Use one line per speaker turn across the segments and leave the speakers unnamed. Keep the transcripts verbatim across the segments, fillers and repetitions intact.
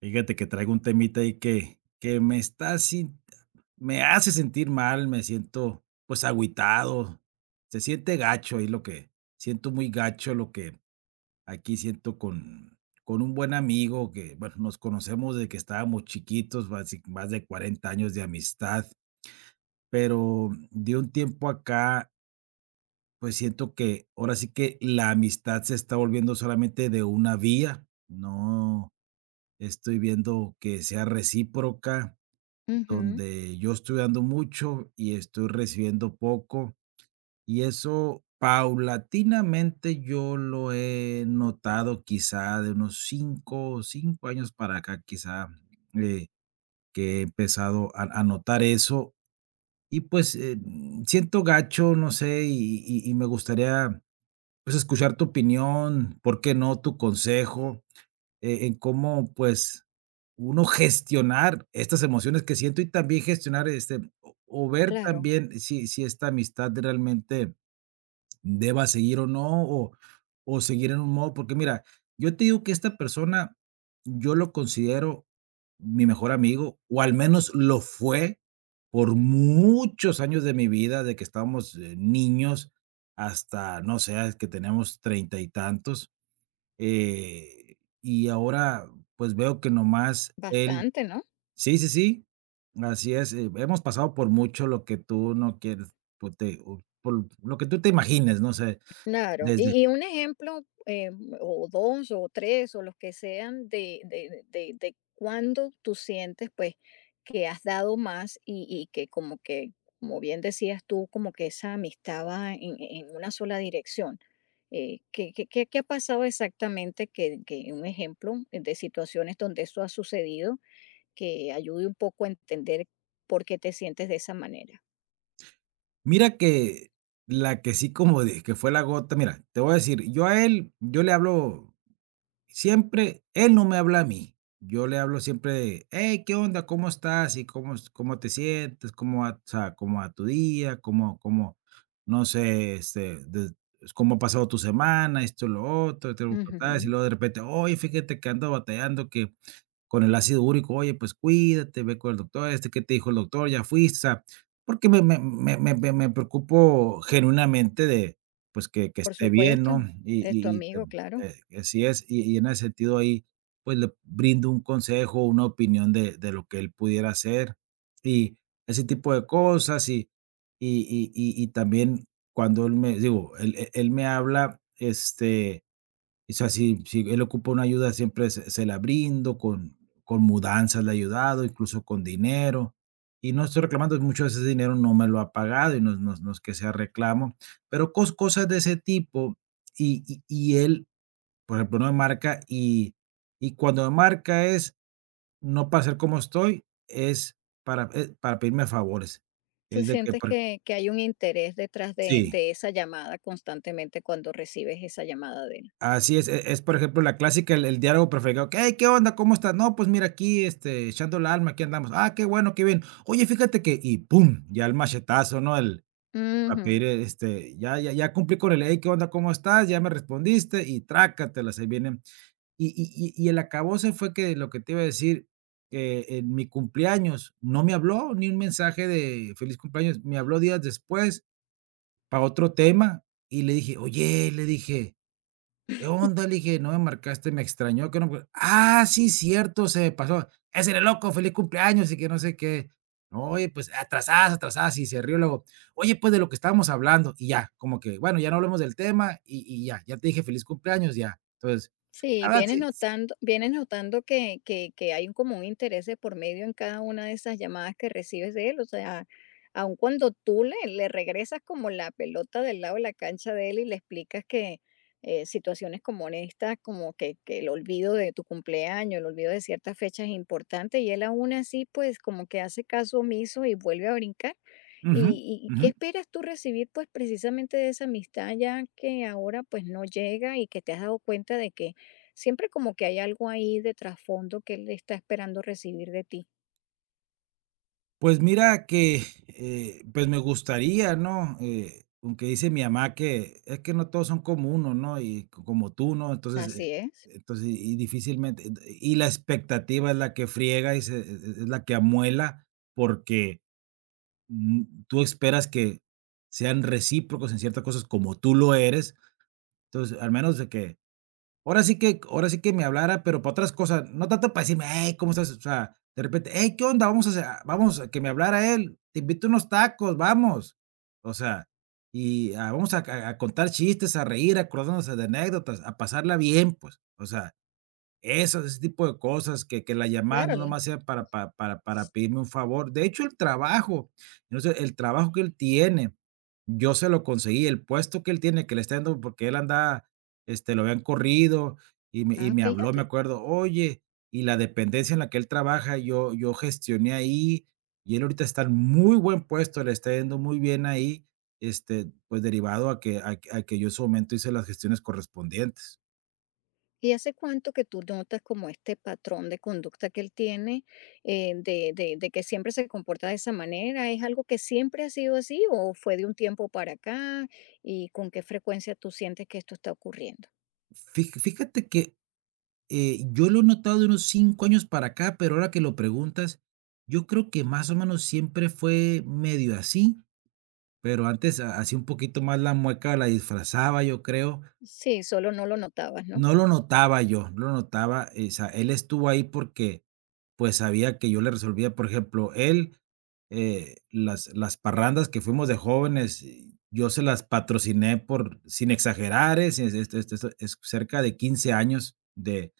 Fíjate que traigo un temita ahí que que me está sin me hace sentir mal, me siento, pues, agüitado. Se siente gacho ahí lo que siento muy gacho lo que aquí siento con con un buen amigo que, bueno, nos conocemos desde que estábamos chiquitos, basi más de cuarenta años de amistad, pero de un tiempo acá, pues, siento que ahora sí que la amistad se está volviendo solamente de una vía, no estoy viendo que sea recíproca,
Ujú,
donde yo estoy dando mucho y estoy recibiendo poco, y eso paulatinamente yo lo he notado quizá de unos 5, cinco años para acá, quizá, eh, que he empezado a, a notar eso. Y pues, eh, mm, siento gacho, no sé, y, y- y me gustaría pues escuchar tu opinión, ¿por qué no tu consejo? Eh, en cómo, pues, uno gestionar estas emociones que siento y también gestionar, este, o o ver
claro,
también si si esta amistad realmente deba seguir o no, o o seguir en un modo, porque mira, yo te digo que esta persona, yo lo considero mi mejor amigo, o al menos lo fue por muchos años de mi vida, de que estábamos, eh, niños hasta, no sé, que tenemos treinta y tantos. Eh, y ahora, pues, veo que nomás él.
bastante, ¿no?
Sí, sí, sí, así es, eh, hemos pasado por mucho, lo que tú no quieres, pues, te o por lo que tú te imagines, no sé,
Claro.
desde...
Y, y un ejemplo, eh, o dos, o tres, o los que sean, de, de, de, de cuándo tú sientes, pues, que has dado más y, y que como que, como bien decías tú, como que esa amistad va en, en una sola dirección. Eh, ¿qué, qué, qué- qué ha pasado exactamente? Que, que un ejemplo de situaciones donde eso ha sucedido que ayude un poco a entender por qué te sientes de esa manera.
Mira que la que sí, como de que fue la gota, mira, te voy a decir, yo a él, yo le hablo. Siempre él no me habla a mí, yo le hablo siempre, de: "Hey, ¿qué onda? ¿Cómo estás? ¿Y cómo es cómo te sientes? ¿Cómo va, o sea, cómo va tu día? ¿Cómo cómo, no sé, este, des cómo ha pasado tu semana?", esto, lo otro, te lo contás. Y
Ujú.
luego, de repente: "Oye, fíjate que ando batallando que con el ácido úrico". Oye, pues cuídate, ve con el doctor, este, ¿qué te dijo el doctor? Ya fuiste, o sea, porque me me me me me me preocupo genuinamente de, pues, que que
Por
esté bien, ¿no?
supuesto,
Y
es tu
y y
amigo,
tam
claro.
eh, Así es, y y en ese sentido ahí, pues, le brindo un consejo, una opinión de de lo que él pudiera hacer, y ese tipo de cosas, y y y y y también cuando él me digo, él él él me habla, este, o sea, si si él ocupa una ayuda, siempre se se la brindo, con con mudanzas le he ayudado, incluso con dinero, y no estoy reclamando, mucho de ese dinero no me lo ha pagado y no no no es que sea reclamo, pero cos cosas de ese tipo, y y y él, por ejemplo, no me marca, y y cuando me marca es no para ser como estoy, es para, eh, para pedirme favores.
Tú
Es de que
sientes
por...
que, que hay un interés detrás de,
Sí.
de esa llamada constantemente cuando recibes esa llamada de él.
Así es, e es, por ejemplo, la clásica, el el diálogo preferido, ¿qué? "Hey, ¿qué onda? ¿Cómo estás?". "No, pues mira, aquí, este, echando la alma, aquí andamos". "Ah, qué bueno, qué bien. Oye, fíjate que", y pum, ya el machetazo, ¿no? El a
Ujú.
pedir, eh, este, ya ya ya cumplí con el: "Hey, ¿qué onda? ¿Cómo estás? Ya me respondiste", y trácatelas, ahí vienen. Y y y y el acabose fue, que lo que te iba a decir, que en mi cumpleaños no me habló ni un mensaje de feliz cumpleaños. Me habló días después para otro tema, y le dije: "Oye", le dije, "¿qué onda?". Le dije, no me marcaste, me extrañó que no me... "Ah, sí, cierto, se me pasó. Ese era loco, feliz cumpleaños", y que no sé qué. "No, oye, pues atrasadas, atrasadas", y se rió luego. "Oye, pues de lo que estábamos hablando", y ya, como que, bueno, ya no hablamos del tema y y ya, ya te dije feliz cumpleaños, ya. Entonces... La
Sí,
verdad
vienes
sí s...
notando, vienes notando que, que, que hay un, común interés de por medio en cada una de esas llamadas que recibes de él. O sea, aun cuando tú le, le regresas como la pelota del lado de la cancha de él y le explicas que eh, situaciones como esta, como que, que el olvido de tu cumpleaños, el olvido de ciertas fechas es importante, y él aún así, pues como que hace caso omiso y vuelve a brincar.
Ujú,
¿Y, y
ujú.
qué esperas tú recibir pues precisamente de esa amistad ya que ahora pues no llega y que te has dado cuenta de que siempre como que hay algo ahí de trasfondo que él está esperando recibir de ti?
Pues mira que, eh, pues me gustaría, ¿no? Eh, aunque dice mi mamá que es que no todos son como uno, ¿no? Y co como tú, ¿no? Entonces, eh,
Así es,
entonces, y y difícilmente, ent y la expectativa es la que friega y se e e es la que amuela, porque, mm, tú esperas que sean recíprocos en ciertas cosas como tú lo eres. Entonces, al menos de que... Ahora sí que, ahora sí que me hablara, pero para otras cosas, no tanto para decirme: "Hey, ¿cómo estás?". O sea, de repente: "Hey, ¿qué onda? Vamos a hacer- vamos a Que me hablara él: 'Te invito unos tacos, vamos'". O sea, y, ah, vamos a a a contar chistes, a reír, acordándose de anécdotas, a pasarla bien, pues. O sea, eso, ese tipo de cosas, que que la llamada
claro.
no
La-
nomás sea para para para para pedirme un favor. De hecho, el trabajo... Entonces el trabajo que él tiene, yo se lo conseguí, el puesto que él tiene, que le está dando, porque él andaba, este, lo habían corrido, y me y
Ah,
me habló, me
fíjate.
acuerdo: "Oye, y la dependencia en la que él trabaja, yo yo gestioné ahí, y él ahorita está en muy buen puesto, le está yendo muy bien ahí", este, pues derivado a que a que a que yo en su momento hice las gestiones correspondientes.
¿Y hace cuánto que tú notas como este patrón de conducta que él tiene, eh, de, de, de que siempre se comporta de esa manera? ¿Es algo que siempre ha sido así o fue de un tiempo para acá? ¿Y con qué frecuencia tú sientes que esto está ocurriendo?
Fij Fíjate que... Eh, yo lo he notado de unos cinco años para acá, pero ahora que lo preguntas, yo creo que más o menos siempre fue medio así, pero antes ha hacía un poquito más la mueca, la disfrazaba, yo creo.
Sí, solo no lo notabas, ¿no?
No lo notaba yo, no lo notaba, eh, o sea, él estuvo ahí porque, pues, sabía que yo le resolvía, por ejemplo, él, eh, las las parrandas que fuimos de jóvenes, eh, yo se las patrociné por, sin exagerar, eh, si es es es es cerca de quince años de,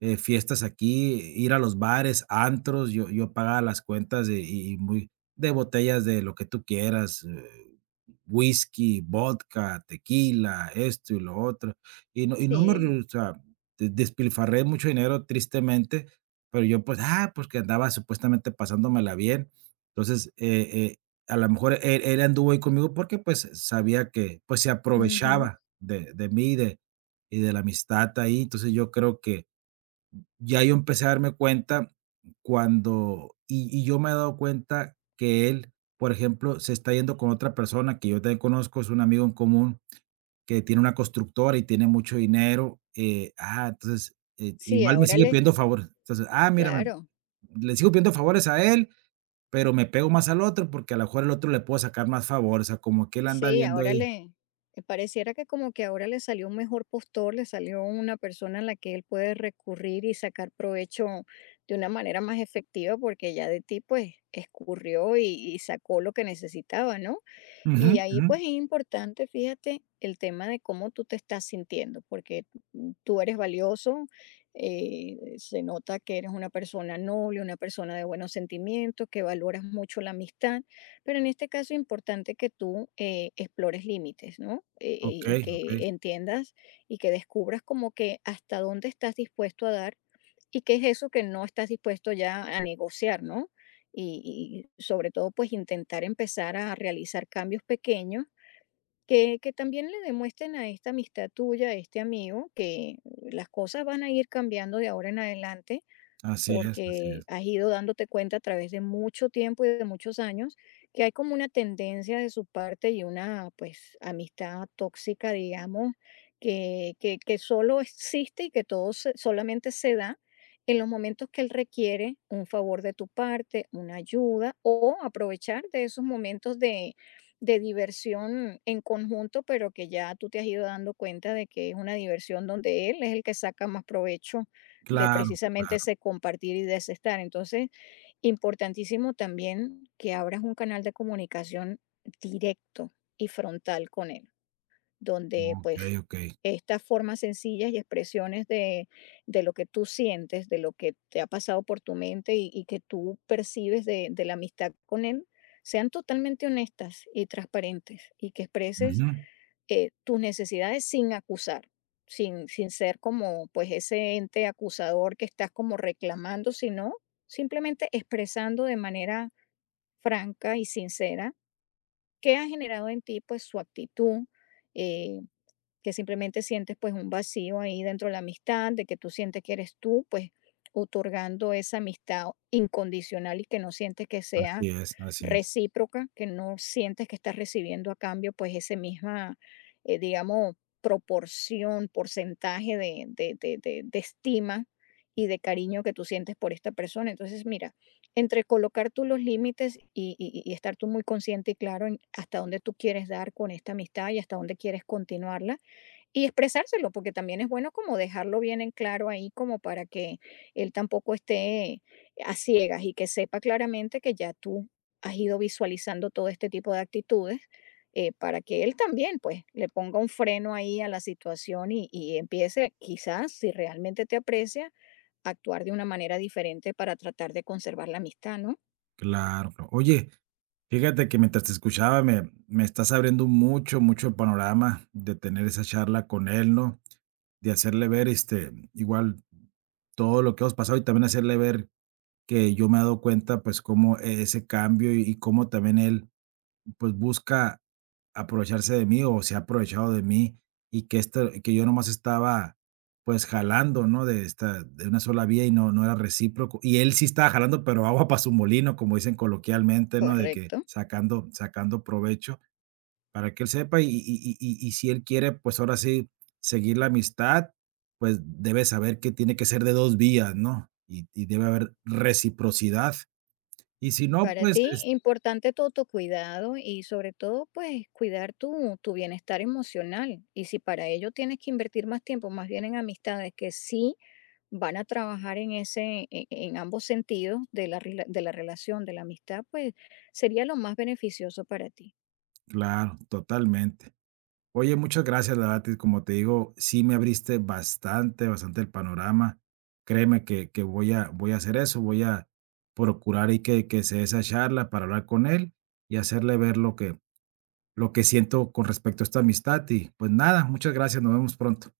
eh, fiestas aquí, ir a los bares, antros, yo yo pagaba las cuentas de, y y muy, de botellas de lo que tú quieras, eh, whisky, vodka, tequila, esto y lo otro. Y no y no me
Sí.
re... O sea, de despilfarré mucho dinero tristemente, pero yo, pues, ah, pues, que andaba supuestamente pasándomela bien. Entonces, eh eh, a lo mejor él él anduvo ahí conmigo porque, pues, sabía que, pues, se
Ujú.
aprovechaba de de mí y de y de la amistad ahí. Entonces, yo creo que ya yo empecé a darme cuenta cuando, y y yo me he dado cuenta que él, por ejemplo, se está yendo con otra persona que yo también conozco. Es un amigo en común que tiene una constructora y tiene mucho dinero, eh, ah, entonces, eh,
Sí,
igual me
ahora
sigue
le
pidiendo favores. Entonces, ah, mira, me
claro.
le sigo pidiendo favores a él, pero me pego más al otro, porque a lo mejor el otro le puedo sacar más favores, o sea, como que él anda
Sí,
viendo
ahora
ahí.
le eh, pareciera que como que ahora le salió un mejor postor, le salió una persona a la que él puede recurrir y sacar provecho de una manera más efectiva, porque ya de ti, pues, escurrió y y sacó lo que necesitaba, ¿no?
Ujú,
Y ahí
ujú.
pues es importante, fíjate, el tema de cómo tú te estás sintiendo, porque mm, tú eres valioso, eh, se nota que eres una persona noble, una persona de buenos sentimientos, que valoras mucho la amistad, pero en este caso es importante que tú eh, explores límites, ¿no? Eh, eh, y
Okey, okey.
que entiendas y que descubras como que hasta dónde estás dispuesto a dar. ¿Y qué es eso que no estás dispuesto ya a negociar, no? Y, y sobre todo, pues intentar empezar a realizar cambios pequeños que, que también le demuestren a esta amistad tuya, a este amigo, que las cosas van a ir cambiando de ahora en adelante
Así es, así
porque
es.
has ido dándote cuenta a través de mucho tiempo y de muchos años que hay como una tendencia de su parte y una pues amistad tóxica, digamos, que, que, que solo existe y que todo se- solamente se da en los momentos que él requiere un favor de tu parte, una ayuda o aprovechar de esos momentos de, de diversión en conjunto, pero que ya tú te has ido dando cuenta de que es una diversión donde él es el que saca más provecho de
Claro,
precisamente
claro.
ese compartir y de ese estar. Entonces, importantísimo también que abras un canal de comunicación directo y frontal con él, donde pues
Okey, okey.
estas formas sencillas y expresiones de, de lo que tú sientes, de lo que te ha pasado por tu mente y, y que tú percibes de, de la amistad con él, sean totalmente honestas y transparentes y que expreses
Ujú.
eh, tus necesidades sin acusar, sin, sin ser como pues ese ente acusador que estás como reclamando, sino simplemente expresando de manera franca y sincera qué ha generado en ti pues su actitud, eh, que simplemente sientes pues un vacío ahí dentro de la amistad, de que tú sientes que eres tú, pues otorgando esa amistad incondicional y que no sientes que sea
Así es, así es.
recíproca, que no sientes que estás recibiendo a cambio pues ese misma, eh, digamos, proporción, porcentaje de, de, de, de, de estima y de cariño que tú sientes por esta persona. Entonces, mira, entre colocar tú los límites y, y- y estar tú muy consciente y claro en hasta dónde tú quieres dar con esta amistad y hasta dónde quieres continuarla, y expresárselo, porque también es bueno como dejarlo bien en claro ahí, como para que él tampoco esté a ciegas y que sepa claramente que ya tú has ido visualizando todo este tipo de actitudes, eh, para que él también, pues, le ponga un freno ahí a la situación y, y empiece, quizás, si realmente te aprecia, a actuar de una manera diferente para tratar de conservar la amistad, ¿no?
Claro, claro. Oye, fíjate que mientras te escuchaba, me me estás abriendo mucho, mucho el panorama de tener esa charla con él, ¿no? De hacerle ver, este, igual todo lo que hemos pasado y también hacerle ver que yo me he dado cuenta, pues, cómo e ese cambio y y cómo también él, pues, busca aprovecharse de mí, o se ha aprovechado de mí, y que esto que yo nomás estaba, pues, jalando, ¿no?, de esta de una sola vía y no no era recíproco. Y él sí estaba jalando, pero agua para su molino, como dicen coloquialmente, ¿no?, de que
Correcto.
sacando, sacando provecho, para que él sepa. Y y y y y si él quiere, pues, ahora sí, seguir la amistad, pues, debe saber que tiene que ser de dos vías, ¿no? Y y debe haber reciprocidad. Y si no,
Para
pues,
ti,
es...
importante tu autocuidado y sobre todo, pues, cuidar tu, tu bienestar emocional. Y si para ello tienes que invertir más tiempo, más bien en amistades que sí van a trabajar en ese, en, en ambos sentidos de la, rela- de la relación, de la amistad, pues sería lo más beneficioso para ti.
Claro, totalmente. Oye, muchas gracias, la verdad, y como te digo, sí me abriste bastante, bastante el panorama. Créeme que, que voy a, voy a hacer eso, voy a procurar y que, que se dé esa charla para hablar con él y hacerle ver lo que, lo que siento con respecto a esta amistad. Y pues nada, muchas gracias, nos vemos pronto.